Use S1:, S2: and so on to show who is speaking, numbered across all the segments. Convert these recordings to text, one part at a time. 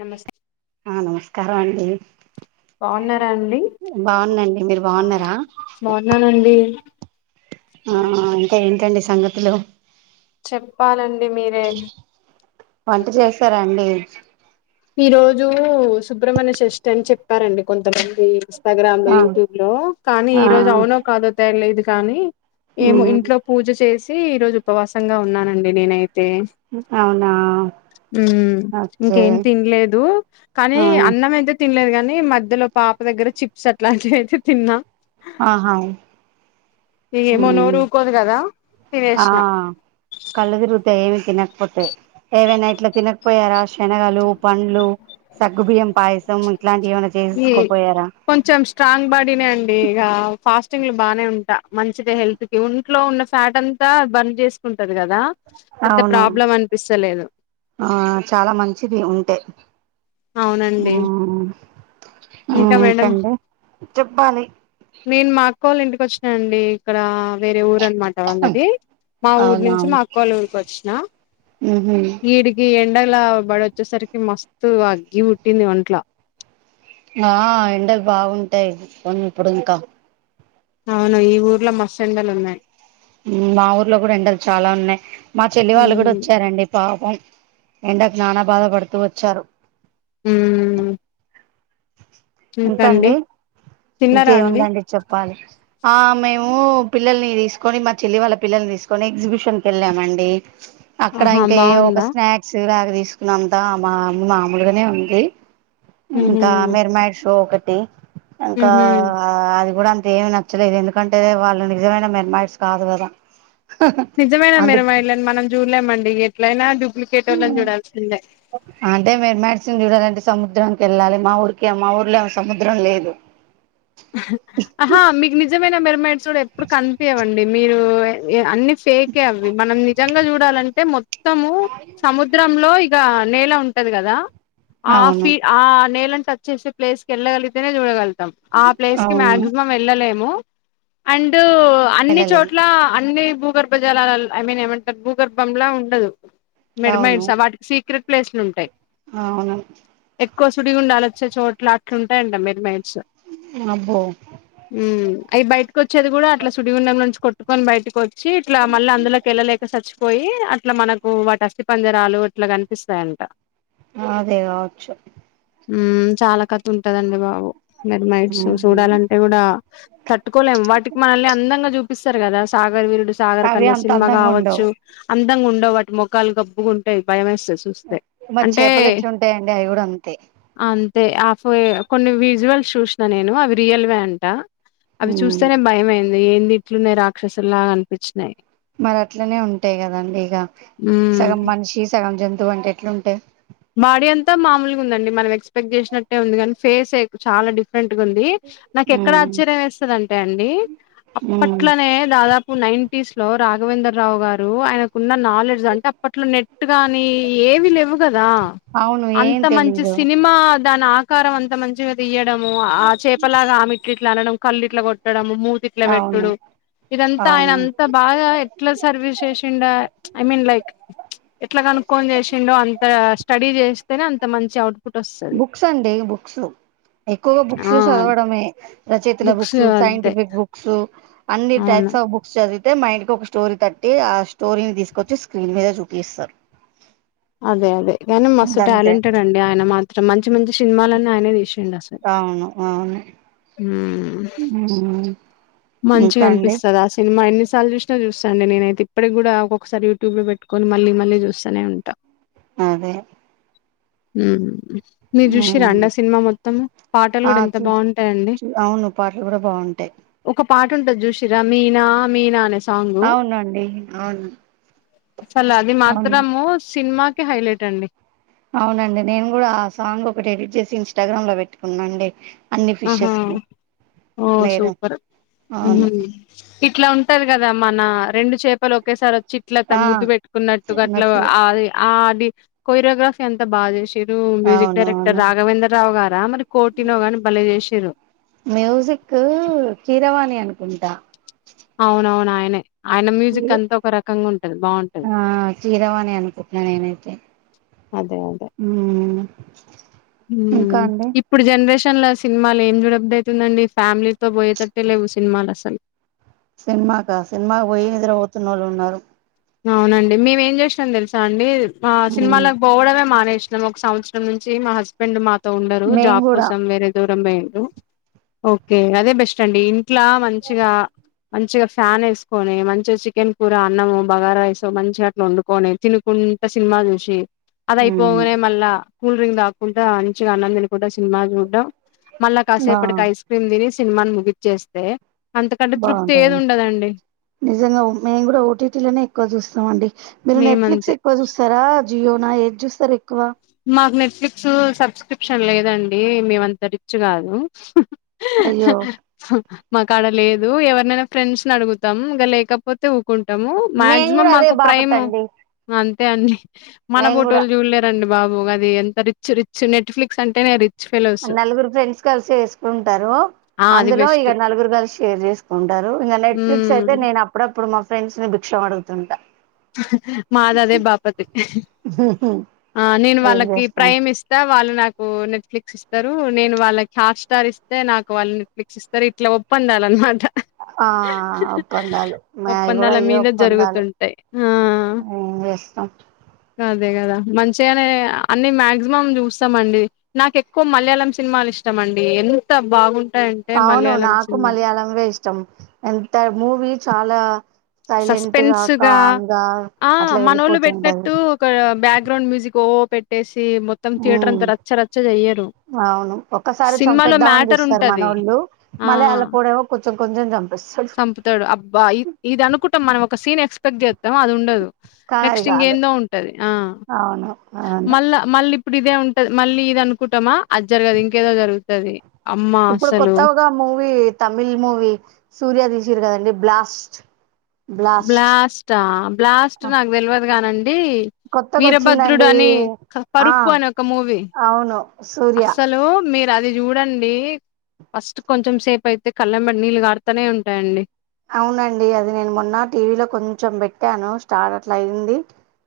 S1: నమస్తే
S2: ఆ నమస్కారం అండి
S1: బాగున్నారా అండి
S2: బాగున్నండి మీరు బాగున్నరా
S1: బాగున్నానండి
S2: ఆ ఇంకా ఏంటండి సంగతులు
S1: చెప్పాలండి మీరే
S2: వంట చేశారా అండి
S1: ఈ రోజు సుబ్రహ్మణ్య షష్ఠి అని చెప్పారండి కొంతమంది ఇన్స్టాగ్రామ్ లో
S2: ఆ
S1: యూట్యూబ్ లో కానీ ఈ
S2: ఆ
S1: రోజు అవునో కాదో తెలీదు కానీ ఏమో
S2: ఉమ్
S1: ఇంట్లో పూజ చేసి ఈ రోజు ఉపవాసంగా ఉన్నానండి నేనై తే
S2: అవునా
S1: ఉమ్
S2: ఓకే
S1: ఇంకే తినలేదు కానీ
S2: ఆ
S1: అన్నం అయితే తినలేదు కాన్ నీ మధ్యలో పాప దగ్గర చిప్స్ అట్లాంటివి అయితే తిన్నాం
S2: ఆహ
S1: ఇగ ఏమో
S2: ఉమ్
S1: నోరు ఊకోదు కదా
S2: ఆ
S1: తినేసిన
S2: కళ్ళదిరుత ఏమి తినకపోతేయి ఏవైనా ఇట్లా తినకపోయారా శనగలు పండ్లు సగ్గుబియ్యం పయసం
S1: ఈ కొంచెం స్ట్రాంగ్ బాడీనే అండి ఇగా ఫాస్ట్ చెమిలో బానే ఉంటా మంచిద హెల్త్ కి వొంట్లో ఉన్న ఫ్యాట్ అంతా బర్న్ చేసుకుం టది కదా పెద్ద
S2: అవును
S1: ప్రాబ్లం అనిపిస్తలేదు
S2: ఆ చాలా మంచిది ఉంటే
S1: అవునండి
S2: ఉమ్
S1: ఇంకా మేడం
S2: ఇంకండి చెప్పాలి
S1: నేను మాక్క వాళ్ళింటికి వచ్చినానండి ఇక్కడ వేరే ఊరు అనమాట వాళ్ళది మా ఊరు
S2: అవునా
S1: నుంచి మా అక్కోళ్ళ ఊరికోచ్చిన
S2: ఉహు
S1: ఈడ్కి ఎన్ డల బడి వచ్చేసరికి మస్తుత్ అగ్గి పుట్టింది ఒంట్ల
S2: ఆ ఎండలు బాగుంటయి కొన్నీప్పుడు ఇంకా
S1: అవును ఈ ఊర్లో మస్ ఎండలున్నాయి
S2: మా ఊర్లో కూడా ఎండలు చాలా ఉన్నాయి మా చెల్లి వాళ్ళు కూడా
S1: ఉమ్
S2: వచ్చారండి పాపం ఎండాకు చానా బాధపడుతూ వచ్చారు
S1: ఉమ్
S2: ఇంకండి
S1: తిన్నారా అండి
S2: ఇంకేముందండి చెప్పాలి ఆ మేము పిల్లల్ని తీసుకొని మా చెల్లి వాళ్ళ పిల్లల్ని తీసుకొని ఎగ్జిబిషన్కిళ్ళామండి అక్కడ
S1: ఆహా
S2: ఇంకా ఏ ఒక
S1: బాగుందా
S2: స్నాక్స్ లాగా తీసుకున్నంత మా మామూలుగానే ఉంది ఇంకా
S1: ఉహు
S2: మేర్మాడ్ షో ఒకటి ఇంకా
S1: ఉహు
S2: అది కూడా దేమి నచ్చలేదు ఎందుకంటే వాళ్ళు నిజమైన మెర్మాట్స్ కాదు కదా
S1: నిజమేనా
S2: అందుకు
S1: మరమల మనం చూడలేమండి ఎట్లయినా జు
S2: ఉమ్ అంటే మెర్మైడ్ని మ్యాడిసిన్ చూడాలంటే సముద్రంనికి వెళ్ళాలి మా ఊరికి మా ఊర్లో సముద్రం లేదు
S1: అహా మీకు నిజమైన మిర్మైడ్స్ కూడా ఎప్పుడు కనిపేవండి మీరు ఏ అన్ని ఫేకే అవి మనం నిజంగా చూడాలంటే మొత్తము సముద్రంలో ఇగా నేల ఉంటది కదా ఆ
S2: అవును
S1: ఫీ ఆ నే టచ్ చేసి పలేస్ క వెళ్లగలిగితేనే చూడగలుతాం ఆ ప్లేస్ కి
S2: అవును
S1: మాక్సిమం ఏళ్ళలేము ము అండ్ అన్ని
S2: వెళ్ళలేం
S1: చోట్ల అన్ని భూగర్భ జలాల ఐ మీన్ ఏమంటారు భూగర్భంల ఉండదు
S2: అవును
S1: మెడ్మైడ్స్ వాటికి సీక్రెట్ ప్లేస్లు ఉంటాయి
S2: అవును
S1: ఎక్కువ సుడి ఉండాల్ వచ్చే చోట్ల అట్లుంటయండి మీరు మేడ్చస్
S2: అబ్బో
S1: అవి బయటకు వచ్చేది కూడా అట్లా సుడిగుండం నుంచి కొట్టుకని బయటకు వచ్చి ఇట్లా మళ్ళీ అందులోకి వెళ్ళలేక సచ్ పోయి అట్లా మనకు వాటి అస్తి పంజరాలు ఇట్లా కనిపిస్తాయంట
S2: అదే కావచ్చు
S1: ఉమ్ చాలా కతు ఉంటదండి బాబు మీరుమై సో
S2: ఉమ్
S1: చూడాలంటే కూడా తట్టుకోలేము వాటికి మనల్ని అందంగా చూపిస్తరు కదా సాగర్ విరు సాగర్
S2: అవి
S1: కనే
S2: అంత
S1: సినిమా
S2: అందంగా ఉండవు
S1: కావచ్చు అందంగా ఉండ వాటి మొఖాలు గబ్బుగా ఉంటాయి భయేస్ తది చూస్తే
S2: మరి చేపలు ఎట్లుంటాయండి అవి కూడా అంతే
S1: అం టె అ ఆఫ కొన్ని విజువల్స్ చూసిన నేను అవి రియల్వే అంట అవి
S2: ఉమ్
S1: చూస్తేనే భయంమయింది ఏంది ఇట్లున్నాయి రాక్షసులాగా అనిపించినయి
S2: మరి అట్లనే ఉంటాయి కదండి ఇక
S1: హ్మ్
S2: సగం మనిషి సగం జంతువు అంటే ఎట్లుంటడి
S1: బాడీ అంతా మామూలుగా ఉందండి మనం ఎక్స్పెక్ట్ చేసినట్టే ఉంది కాని ఫేస్ చాలా డిఫ్ రేట్ఉంది నాకు ఎక్కడ
S2: ఉమ్
S1: ఆశ్చర్యం వేస్తదాంటే అండి
S2: ఉమ్
S1: అప్పట్లనే దాదాపు నైన్టిస్ లో రాఘవేందర్ రావు గారు ఆయనకున్న నాలెడ్జ్ అంటే అప్పట్లో నెట్ గాని ఏవి ద
S2: అవును ఏం
S1: అంత మంచి
S2: తెలీదు
S1: సినిమా దాని ఆకారం అంత మంచిగా తీయడము ఆ చేపలాగా ఆమె ఇట్లు ఇట్లా అనడం కళ్ళు ఇట్ల కొట్టడడం మూతిట్ల
S2: అవును
S1: పెట్టుడు ఇదంతా ఆయన
S2: అవును
S1: అంతా బాగా ఎట్లా సర్వీస్ చేసిండ ఐ మీన్ లైక్ ఎట్లా కనుక్కొని చేసిండో అం స్టడీ చేస్తేనే అంత మంచి అవు
S2: బుక్స్ అండి బుక్స్ ఎక్కువ బుక్స్
S1: ఆ
S2: చదవడమే రచయితల బుక్స్ సైంటిఫిక్ బుక్స్ అన్ని టైప్
S1: అవును
S2: స బుక్స్చిది తే మైండ్ క ఒక స్టోరీ తట్టి ఆ స్టోరీని తీసుకొచ్చి స్క్రీన్ మీద చూపిస్తారు
S1: అదే అదే కానీ మస్తు
S2: గంతే
S1: టాలెంటెడ్ అండి ఆయన మాత్రం మంచి మంచి సినిమాలన్నీ ఆయనే తీసు
S2: అవును అవును
S1: మ్మ్
S2: ఉహు
S1: మంచిగా అనిపిస్తది ఆ సినిమా అ సార్లు చూసిన చూస్తాండి నేనైయి ఇటికి కూడా ఒక్కసారి యూట్యూబ్ లో పెట్టుకని మళ్ళీ మళ్ళీ చూస్తూనే ఉంట
S2: అదే
S1: ఉహు మీరు చూసేరా
S2: ఉమ్
S1: అండి సినిమా మొత్తం పాటలు
S2: ఆ
S1: కూడా ఎంత
S2: చూ
S1: బాగుంటాయండి
S2: టె
S1: ఒక పాట ఉంటది చూసిరా మీనా మీనా అనేస్ సాంగ్
S2: అవునండి అవును
S1: అసలు అది
S2: అవును
S1: మాత్రము సినిమా కే హైలైట్ అండి
S2: అవునండి నేను కూడా ఆ సాంగ్ ఒకటి ఎడిట్ చేసి ఇన్స్టాగ్రామ్ లో పెట్టుకున్నాండి అన్ని
S1: ఆహా
S2: ఫిషెస్ కి
S1: ఓ
S2: నేను
S1: సూపర్ ఉహు
S2: అవును
S1: ఇట్లా ఉంటది కదా మన రెండు చేపలు ఒకేసారి చిట్లక్
S2: ఆ
S1: తనుముద్దు పెట్టుకున్నట్టుగట్లా
S2: అన్నట్టు
S1: ఆది కోరియోగ్రఫీ అంత బాగా చేసి మీరు మ్యూజిక్
S2: అవును
S1: డైరెక్టర్
S2: అవును
S1: రాఘవేంద్ర రావు గారా మరి కోటి నో గని
S2: మ్యూజిక్ కీరవాణి అనుకుంట
S1: అవునవును ఆయనే ఆయన మ్యూజిక్ అంతా ఒక రకంగా ఉంటది బాగుంటది
S2: ఆ కీరవాణి అనుకుంటున్నా నేనైతే
S1: అదే అదే
S2: మ్మ్ ఇంకా
S1: ఉమ్
S2: అండి
S1: ఇప్పుడు జనరేషన్ లోస్ సినిమాలు ఏం జూడబుద్దవుతుందండి ఫ్యామిలీతో పోయేటట్టే లేవు సినిమాలు అసలు
S2: సినిమాకా సినిమాకి పోయి ఎదరు పోతున్న వాళ్ళు ఉన్నారు
S1: అవునండి మేమేం చేసినాం తెలుసా అండి మా
S2: మ్మ్
S1: సినిమాలకు పోవడమే మానేస్ క్షణం ఒక సంవత్సరం నుంచి మా హస్బెండ్ మాతో ఉండరు
S2: మేం
S1: జాబ్
S2: కూడా
S1: కోసం వేరే దూరం పోం దో ఓకే అదే బెస్ట్ అండి ఇంట్లా మంచిగా మంచిగా ఫ్యాన్ వేసుకొని మంచిగా చికెన్ కూర అన్నము బగారైస్ మంచిగా అట్లా వండుకొని తినుకుంట సినిమా చూసి
S2: మ్మ్
S1: అదయిపోగానే మళ్ళా కూల్ డ్రింక్ దాకుంట మంచిగా అన్నం తినకోడం సినిమా చూడటం మళ్ళా
S2: బా
S1: కాసేపటికి ఐస్ క్రీమ్ తినెస్ సినిమాని ముగికాచేస్తే
S2: బాగుంటాదిడి నిజంగా మేము కూడా ఓటీటీలనే ఎక్కువ చూస్తామండి మీరు
S1: మేమంతే
S2: నెట్ఫ్లిక్స్ ఎక్కువ చూస్తారా జియోనా ఏది చూస్తరు ఎక్కువ
S1: మాకు నెట్ఫ్లిక్స్ సబ్స్క్రిప్షన్ లేదండి మేమంత రిచ్చ్ కాదు
S2: అయ్యో
S1: మాకడ లేదు ఎవరినైనా ఫ్రెండ్స్ని అడుగుతాం ఇంక లేకపోతే కుంటము
S2: మేము
S1: మాక్సిమం
S2: కూడా అదే
S1: మాకు
S2: బాపత్
S1: ప్రైమ్
S2: అండి
S1: అంతే అండి మన
S2: మేము కూడా
S1: బిడ్డోళ్ళు చూడలేరండి బబో అది ఎంత రిచ్ రిచ్ నెట్ఫ్లిక్స్ అంటేనే రిచ్ ఫెలోస్
S2: నలుగురు ఫ్రెండ్స్ కలిసి వేసుకుంటరు
S1: ఆ అది
S2: అందులో
S1: బెస్ట్
S2: ఇగ నలుగురు కలిసి షేర్ చేసుకుంటరు ఎప్పుడిగా నెట్ఫ్లిక్స్
S1: హ్మ్
S2: అయితే నేను అప్పుడప్పు మా ఫ్రెండ్స్ ని భిక్ష అడుగుతుంట
S1: మాదదే బాపతి ఆ నేను
S2: ఏం
S1: వాళ్ళకి
S2: చేస్తాం
S1: ప్రైమ్ ఇస్తా వాళ్ళు నాక్ కు నెట్ఫ్లిక్స్ ఇస్తారు నేను వాళ్ళకి హాట్ స్టార్ ఇస్తే నాకు వాళ్ళ నెట్ఫ్లిక్స్ ఇస్తారు ఇట్లా ఒప్పందాలన్నమాట
S2: ఆ ఒప్పందాలు మాయి కూడా
S1: ఒప్పందాల
S2: ఇయ్య
S1: మీద
S2: ఒప్పందాలు
S1: జరుగుతుంటాయి. ఆ
S2: ఏ వేస్తాం
S1: అదే కదా మంచిగనే అన్ని మాక్సిమం చూస్తామండి నాకు ఎక్కువ మలయాళం సినిమాల్ ఇష్టంమండి ఎంత బాగుం
S2: అవును నాకు మలయాళంవే ఇష్టం ఎంత మూవీ చాలా సైలెంట్ గా కామ్ గా
S1: ఆ
S2: అట్లా
S1: మనోళ్ళు
S2: వెళ్ళిపోతుంటది
S1: పెట్టినట్టు తే మొత్తం థియేటర్
S2: ఉమ్
S1: అంతా రచ్చరచ్చ చెయ్యరు
S2: అవును ఒక్కసారి
S1: సినిమాలో
S2: చంపైద్దామని
S1: మ్యాటర్
S2: చూస్తారు మన
S1: ఉంటది.
S2: ఒళ్ళు మళ్ళీ అల్లపూడేమో కొంచెం కొంచెం చం
S1: చంపుతడు అబ్బా ఇ ఇది అనుకుంటాం మనం ఒక సీన్ ఎక్స్పెక్ట్ చేస్తాం అది ఉండదు
S2: కానీ అది
S1: నెక్స్ట్
S2: కాదు
S1: ఇంకేందో ఉంటది ఆ
S2: అవును అవును
S1: మళ్ళా మళ్ళీ ఇప్పుడు ఇదే ఉంటది మళ్ళీ ఇది అనుకుంటమా అది జరగదు ఇంకేదో జరుగుతుది
S2: ఇప్పుడు కొత్తగ ఒక మూవీ తమిళ్ మూవీ సూర్యదీస్ సిర్కథండి బ్లాస్ట్ బ్లాస్ట్
S1: బ్లాస్ట బ్లాస్ట్ నాకు తెలవదు కానండి
S2: కొత్తగా
S1: వీరభద్రుడు
S2: వచ్చిందండి
S1: అని
S2: ఆ
S1: కరుపు అని ఒక మూవీ
S2: అవును సూర్య
S1: అసలు మే అది చూడండి ఫస్ట్ కొంచెం సేపు అయితే కల్లంబడి నీళ్ళు కరూతనే ఉంటాయండి
S2: అవునండి అది నేను మొన్న టీవీలో కొంచెం పెట్టాను స్టార్ అట్ల అయింది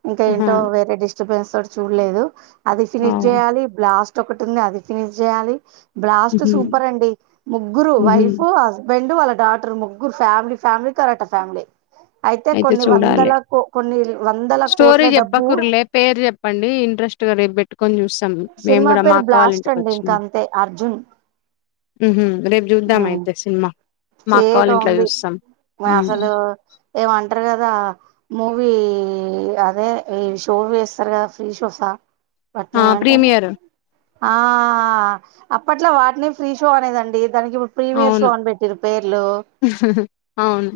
S2: ఇంకా
S1: ఆహా
S2: ఏంటో వేరే డిస్టర్బెన్స్ తోటి చూడలేదు అది
S1: ఆ
S2: ఫినిష్ చేయాలి బ్లాస్ ఒకటి ఉంది అది ఫినిష్ చేయాలి బ్లాస్ట్
S1: ఉహు
S2: సూపర్ అండి ముగ్గురు
S1: ఉహు
S2: వైఫ్ హస్ బెండు వాళ్ళ డాటర్ ముగ్గురు ఫ్యామిలీ ఫ్యామిలీ కరాట ఫ్యామిలీ అయితే కొన్ని వందల కో కొన్ని వందల
S1: స్టోరీ
S2: కోట్ల డబ్బు
S1: చెప్పకుర్లే పేరు చెప్పండి ఇంట్రెస్ట్ గా రేపు పెట్టుకొని చూస్తాం మేము
S2: సినిమా
S1: కూడా
S2: పేరు
S1: మాకు కావాలి
S2: బ్లాస్ట్ అండి ఇంక
S1: ఇంటికోచ్చినాం
S2: అంతే అర్జున్.
S1: ఉహు రేపు చూద్దాం అయితే సినిమా మా అక్క వాళ్ళ ఇంట్లో
S2: చేతోన్ది
S1: చూస్తాం హ్మ్
S2: అసలు ఏమంటరు కదా మూవీ అదే ఈ షో వేస్తారు కదా ఫ్రీ షోసా
S1: ఆ
S2: వట్నెమంటర్
S1: ప్రీమియర్
S2: ఆ అప్పట్లా వాటిని ఫ్రీ షో అనేదండి దానికి ప్రీమియర్ షో
S1: అవును
S2: అని పెట్
S1: అవును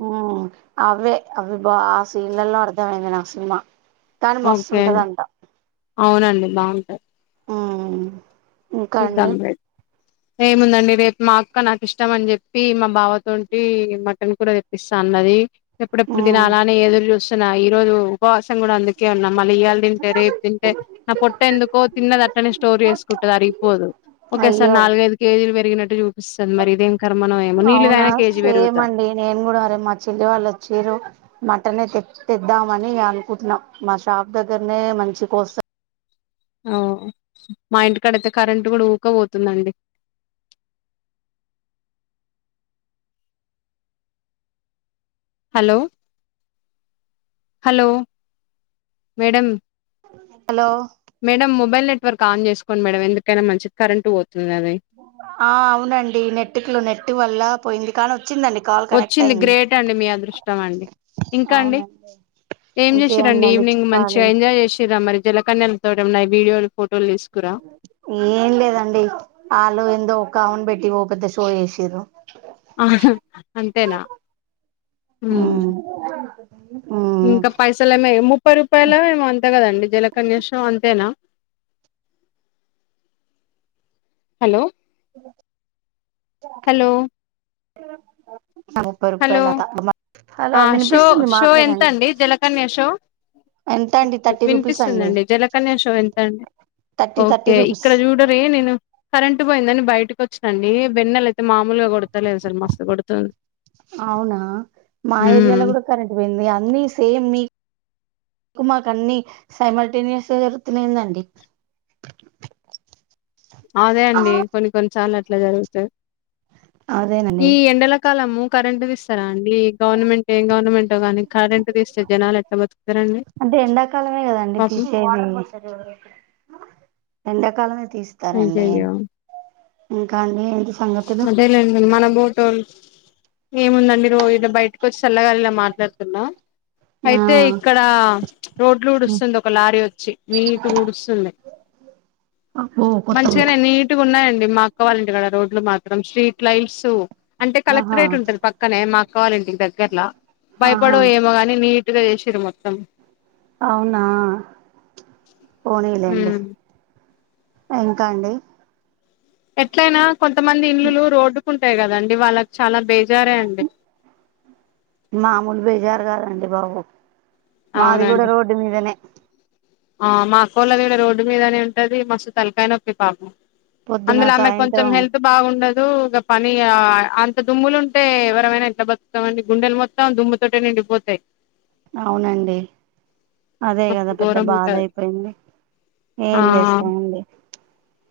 S2: అవ్వే అవి బ ఆ సీన్లలో అర్థమైంది సినిమా కాని
S1: ఓకే
S2: మస్తుంటదంట
S1: అవునండి బాగుంటాయి
S2: ఉమ్ ఇంకా అండి
S1: [unintelligible] ఏముందండి రేపు మా అక్క నాకు ఇష్టం అని చెప్పి మా బావతోంటి మటన్ కూడా తెప్పిస్తా అన్నది ఎప్పుడెప్పుడు
S2: ఉమ్
S1: తినాలా అని ఎదురు చూస్ ఈ రోజు ఉపవాసం కూడా అందుకే ఉన్నా మళ్ళీ ఇయ్యాల తింటే రేపు తింటే నా పొట్ట ఎందుకో తిన్నద అట్టనే స్టోర్ చేసుకుంటది అరిగిపోదు ఓకే సారి
S2: అయ్యో
S1: నాలుగైఐదు కేజీలు పెరిగినట్టు చూ
S2: అవునా
S1: కేజీ
S2: సేమ్
S1: పెరుగుతా
S2: అండి నేను కూడా అరే మా చెల్లి వాళ్ళు వచ్చిరు మటనే తెద్దామని అనుకుంటున్నాం మా షాప్ దగ్గరనే మంచి కోస్త
S1: ఓ మా ఇంటికాడైతే కరెంట్ కూడా ఊక పోతుందండి
S2: అ
S1: hello hello madam
S2: hello
S1: madam mobile network on చేసుకోండి మేడం ఎందుకైనా మంచిది కరెంట్ పో
S2: ఆ అవునండి నెట్టుకులు నెట్ వల్ల పోయింది కానీ వచ్చిందండి కాల్ కనెక్ట్
S1: వచ్చింది
S2: అయింది
S1: గ్రేట్ అండి మీ అదృష్టం అండి ఇంకండి
S2: అవునండి
S1: ఏం చేసిరండి
S2: ఇంకేముందండి
S1: ఈవినింగ్ మంచిగా
S2: చెప్పాలి
S1: ఎంజాయ్ చేసిరా మరి జలకన్యలు తోటి ఉన్నాయి వీడియోలు ఫో
S2: ఏం లేదండి వాళ్ళు ఎందో ఒకమెను పెట్టి ఓ పెద్ద షో చేసిరు
S1: ఆ అంతేనా హ్మ్
S2: ఉమ్ ఉమ్
S1: ఇంకా పైసలు ఏమ ముప్పై రూపాయలో ఏమో అంతే కదండి జలకన్య షో అంతేనా హలో
S2: ఎ
S1: హలో
S2: అ
S1: హలో
S2: హలో
S1: షో
S2: వినిపిస్తుంది
S1: షో
S2: మాట్లాడండి
S1: ఎంతండి జలకన్య షో
S2: ఎంత అండి థర్టీ రూపీస్ అండి
S1: వినిపిస్తుందండి జలకన్య షో ఎంతండి
S2: థర్టీ థర్టీ
S1: ఓకే
S2: రూపీస్
S1: ఇక్కడ చూడరే నేను కరెంటు పోయిందని బయటకి వచ్చినండి వెన్నెల అయితే మామూలుగా కొడతలేదు అసలు మస్తు కొడుతుంది
S2: అవునా మా ఏరియాలో కూడా కరెంట్ పోయింది అన్నీ సేమ్ మీ మీకు మాకన్నీ సైమల్టేనియస్గా జరుగుతునేయిందండి
S1: అదే అండి కొన్ని కొన్ని సార్లు అట్లా జరుగుతాయి
S2: అదేనండి
S1: ఈ ఎండల కాలము కరెంటు తీస్తరా అండి ఈ గవర్నమెంట్ ఏం గవర్నమెంటో గాని కరెంట్ తీస్తే జనాలు ఎట్లా బతుకుతారండి
S2: కాలమే కదండి
S1: పాపం?
S2: తీసేది ఎండాకాలమే తీస్తారండి
S1: అయ్యయ్యో!
S2: ఇంకా అండి సంగతులు
S1: అదే లేండి మనం బోటోలు ఏముందండి రోజు ఇట్లాబయటకు వచ్చి చల్లగాలిలా మాట్లాడుతున్నా
S2: ఆ
S1: అయితే ఇక్కడ రోడ్లు ఊడుస్తుంది ఒక లారీ వచ్చి నీటుగ ఊడుస్తుంది
S2: అ
S1: మంచిగానే నీట్గా ఉన్నాయండి మా అక్క వాళ్ళింటి దగ్గర రోడ్లు మాకు స్ట్రీట్ లైట్స్ అంటే
S2: ఆహా
S1: కలెక్టరేట్ ఉంటది పక్కనే మా అక్క వాళ్ళింటికి దగ్గరలా
S2: ఆహా
S1: భయపడో ఏమో గాని నీట్గా చేసిరు మొత్తం
S2: అవునా పోనీలేండి
S1: హ్మ్
S2: ఇంకా అండి
S1: ఎట్లయినా కొంతమంది ఇల్లులు రోడ్డుకు ఉంటాయి కదండి వాళ్ళకి చాలా బేస్
S2: మామూలు బేజార్ గాదండి బాబు మాది గుడ
S1: అవునండి
S2: రోడ్డు మీదనే
S1: ఆ మా అక్కోళ్ళది గూడ రోడ్డు మీదనే ఉంటది మస్తు తలకాయ నొప్పి పాపం
S2: పొద్దున
S1: అందులో ఆమె కొంచెం
S2: సాయంత్రం
S1: హెల్త్ బాగుండద్ దు గ పని ఆ అంత దుమ్ములు ఉంటే ఎవరమైనా ఎట్ల బతుకామండి గుండెలు మొత్తం దుమ్ముతోటె నిండి డిపోతాయి
S2: అవునండి అదే కదా
S1: మస్తు
S2: పెద్ద
S1: ఘోరం
S2: బా
S1: ఉంటది
S2: అదయిపోయింది
S1: ఆ
S2: ఏం చేస్తామండి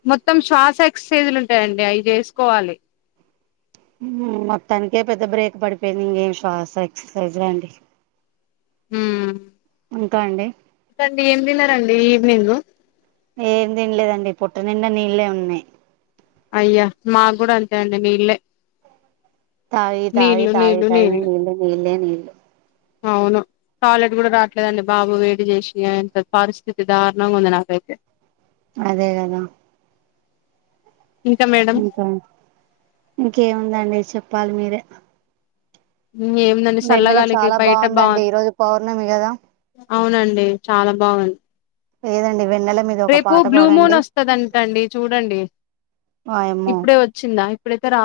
S1: మొత్తం శ్వాస ఎక్సర్సైజ్లు ఉంటయండి అవి చేసుకోవాలి
S2: మొత్తానికే పెద్ద బ్రేక్ పడిపోయింది ఇంకేం శ్వాస ఎక్సర్సైజ్ అండి
S1: ఉమ్
S2: ఇంక అండి
S1: కండి ఏం తిన్నారండి ఈవినింగ్
S2: ఏం తినలేదండి పుట్ట నిండా నీళ్ళే ఉన్నాయి్
S1: అయ్యా మాకు కూడా అంతే అండి నీళ్ళే
S2: తాయి తాయి
S1: నీళ్లు
S2: తాయి
S1: నీళ్లు
S2: తాయి
S1: నీళ్లు
S2: నీళ్లే నీళ్లే నీళ్ళు
S1: అవును టాయిలెట్ కూడా రావట్లేదండి బాబు వేడి చేసి అంత పరిస్థితి దారుణంగా ఉంది నాకైతే
S2: అదే కదా
S1: ఇంకా మేడం
S2: ఇంకా ఆన్ ఇంకేముందండి చెప్పాలి మీరే
S1: ఏమిందండి
S2: వెన్నెల
S1: చల్లగాలికి
S2: చాలా
S1: బయట బా
S2: బాగుందండి ఈరోజు పౌర్ణమి కదా
S1: అవునండి చాలా బాగుం
S2: లేదండి వెన్నెల మీద ఒక
S1: రేపు
S2: పాట
S1: బ్లూమూన్
S2: పాడండి
S1: వస్తదంటండి చూడండి
S2: వాయమ్మో
S1: ఇప్పుడే ఓచ్చిందా ఇప్పుడైతే రా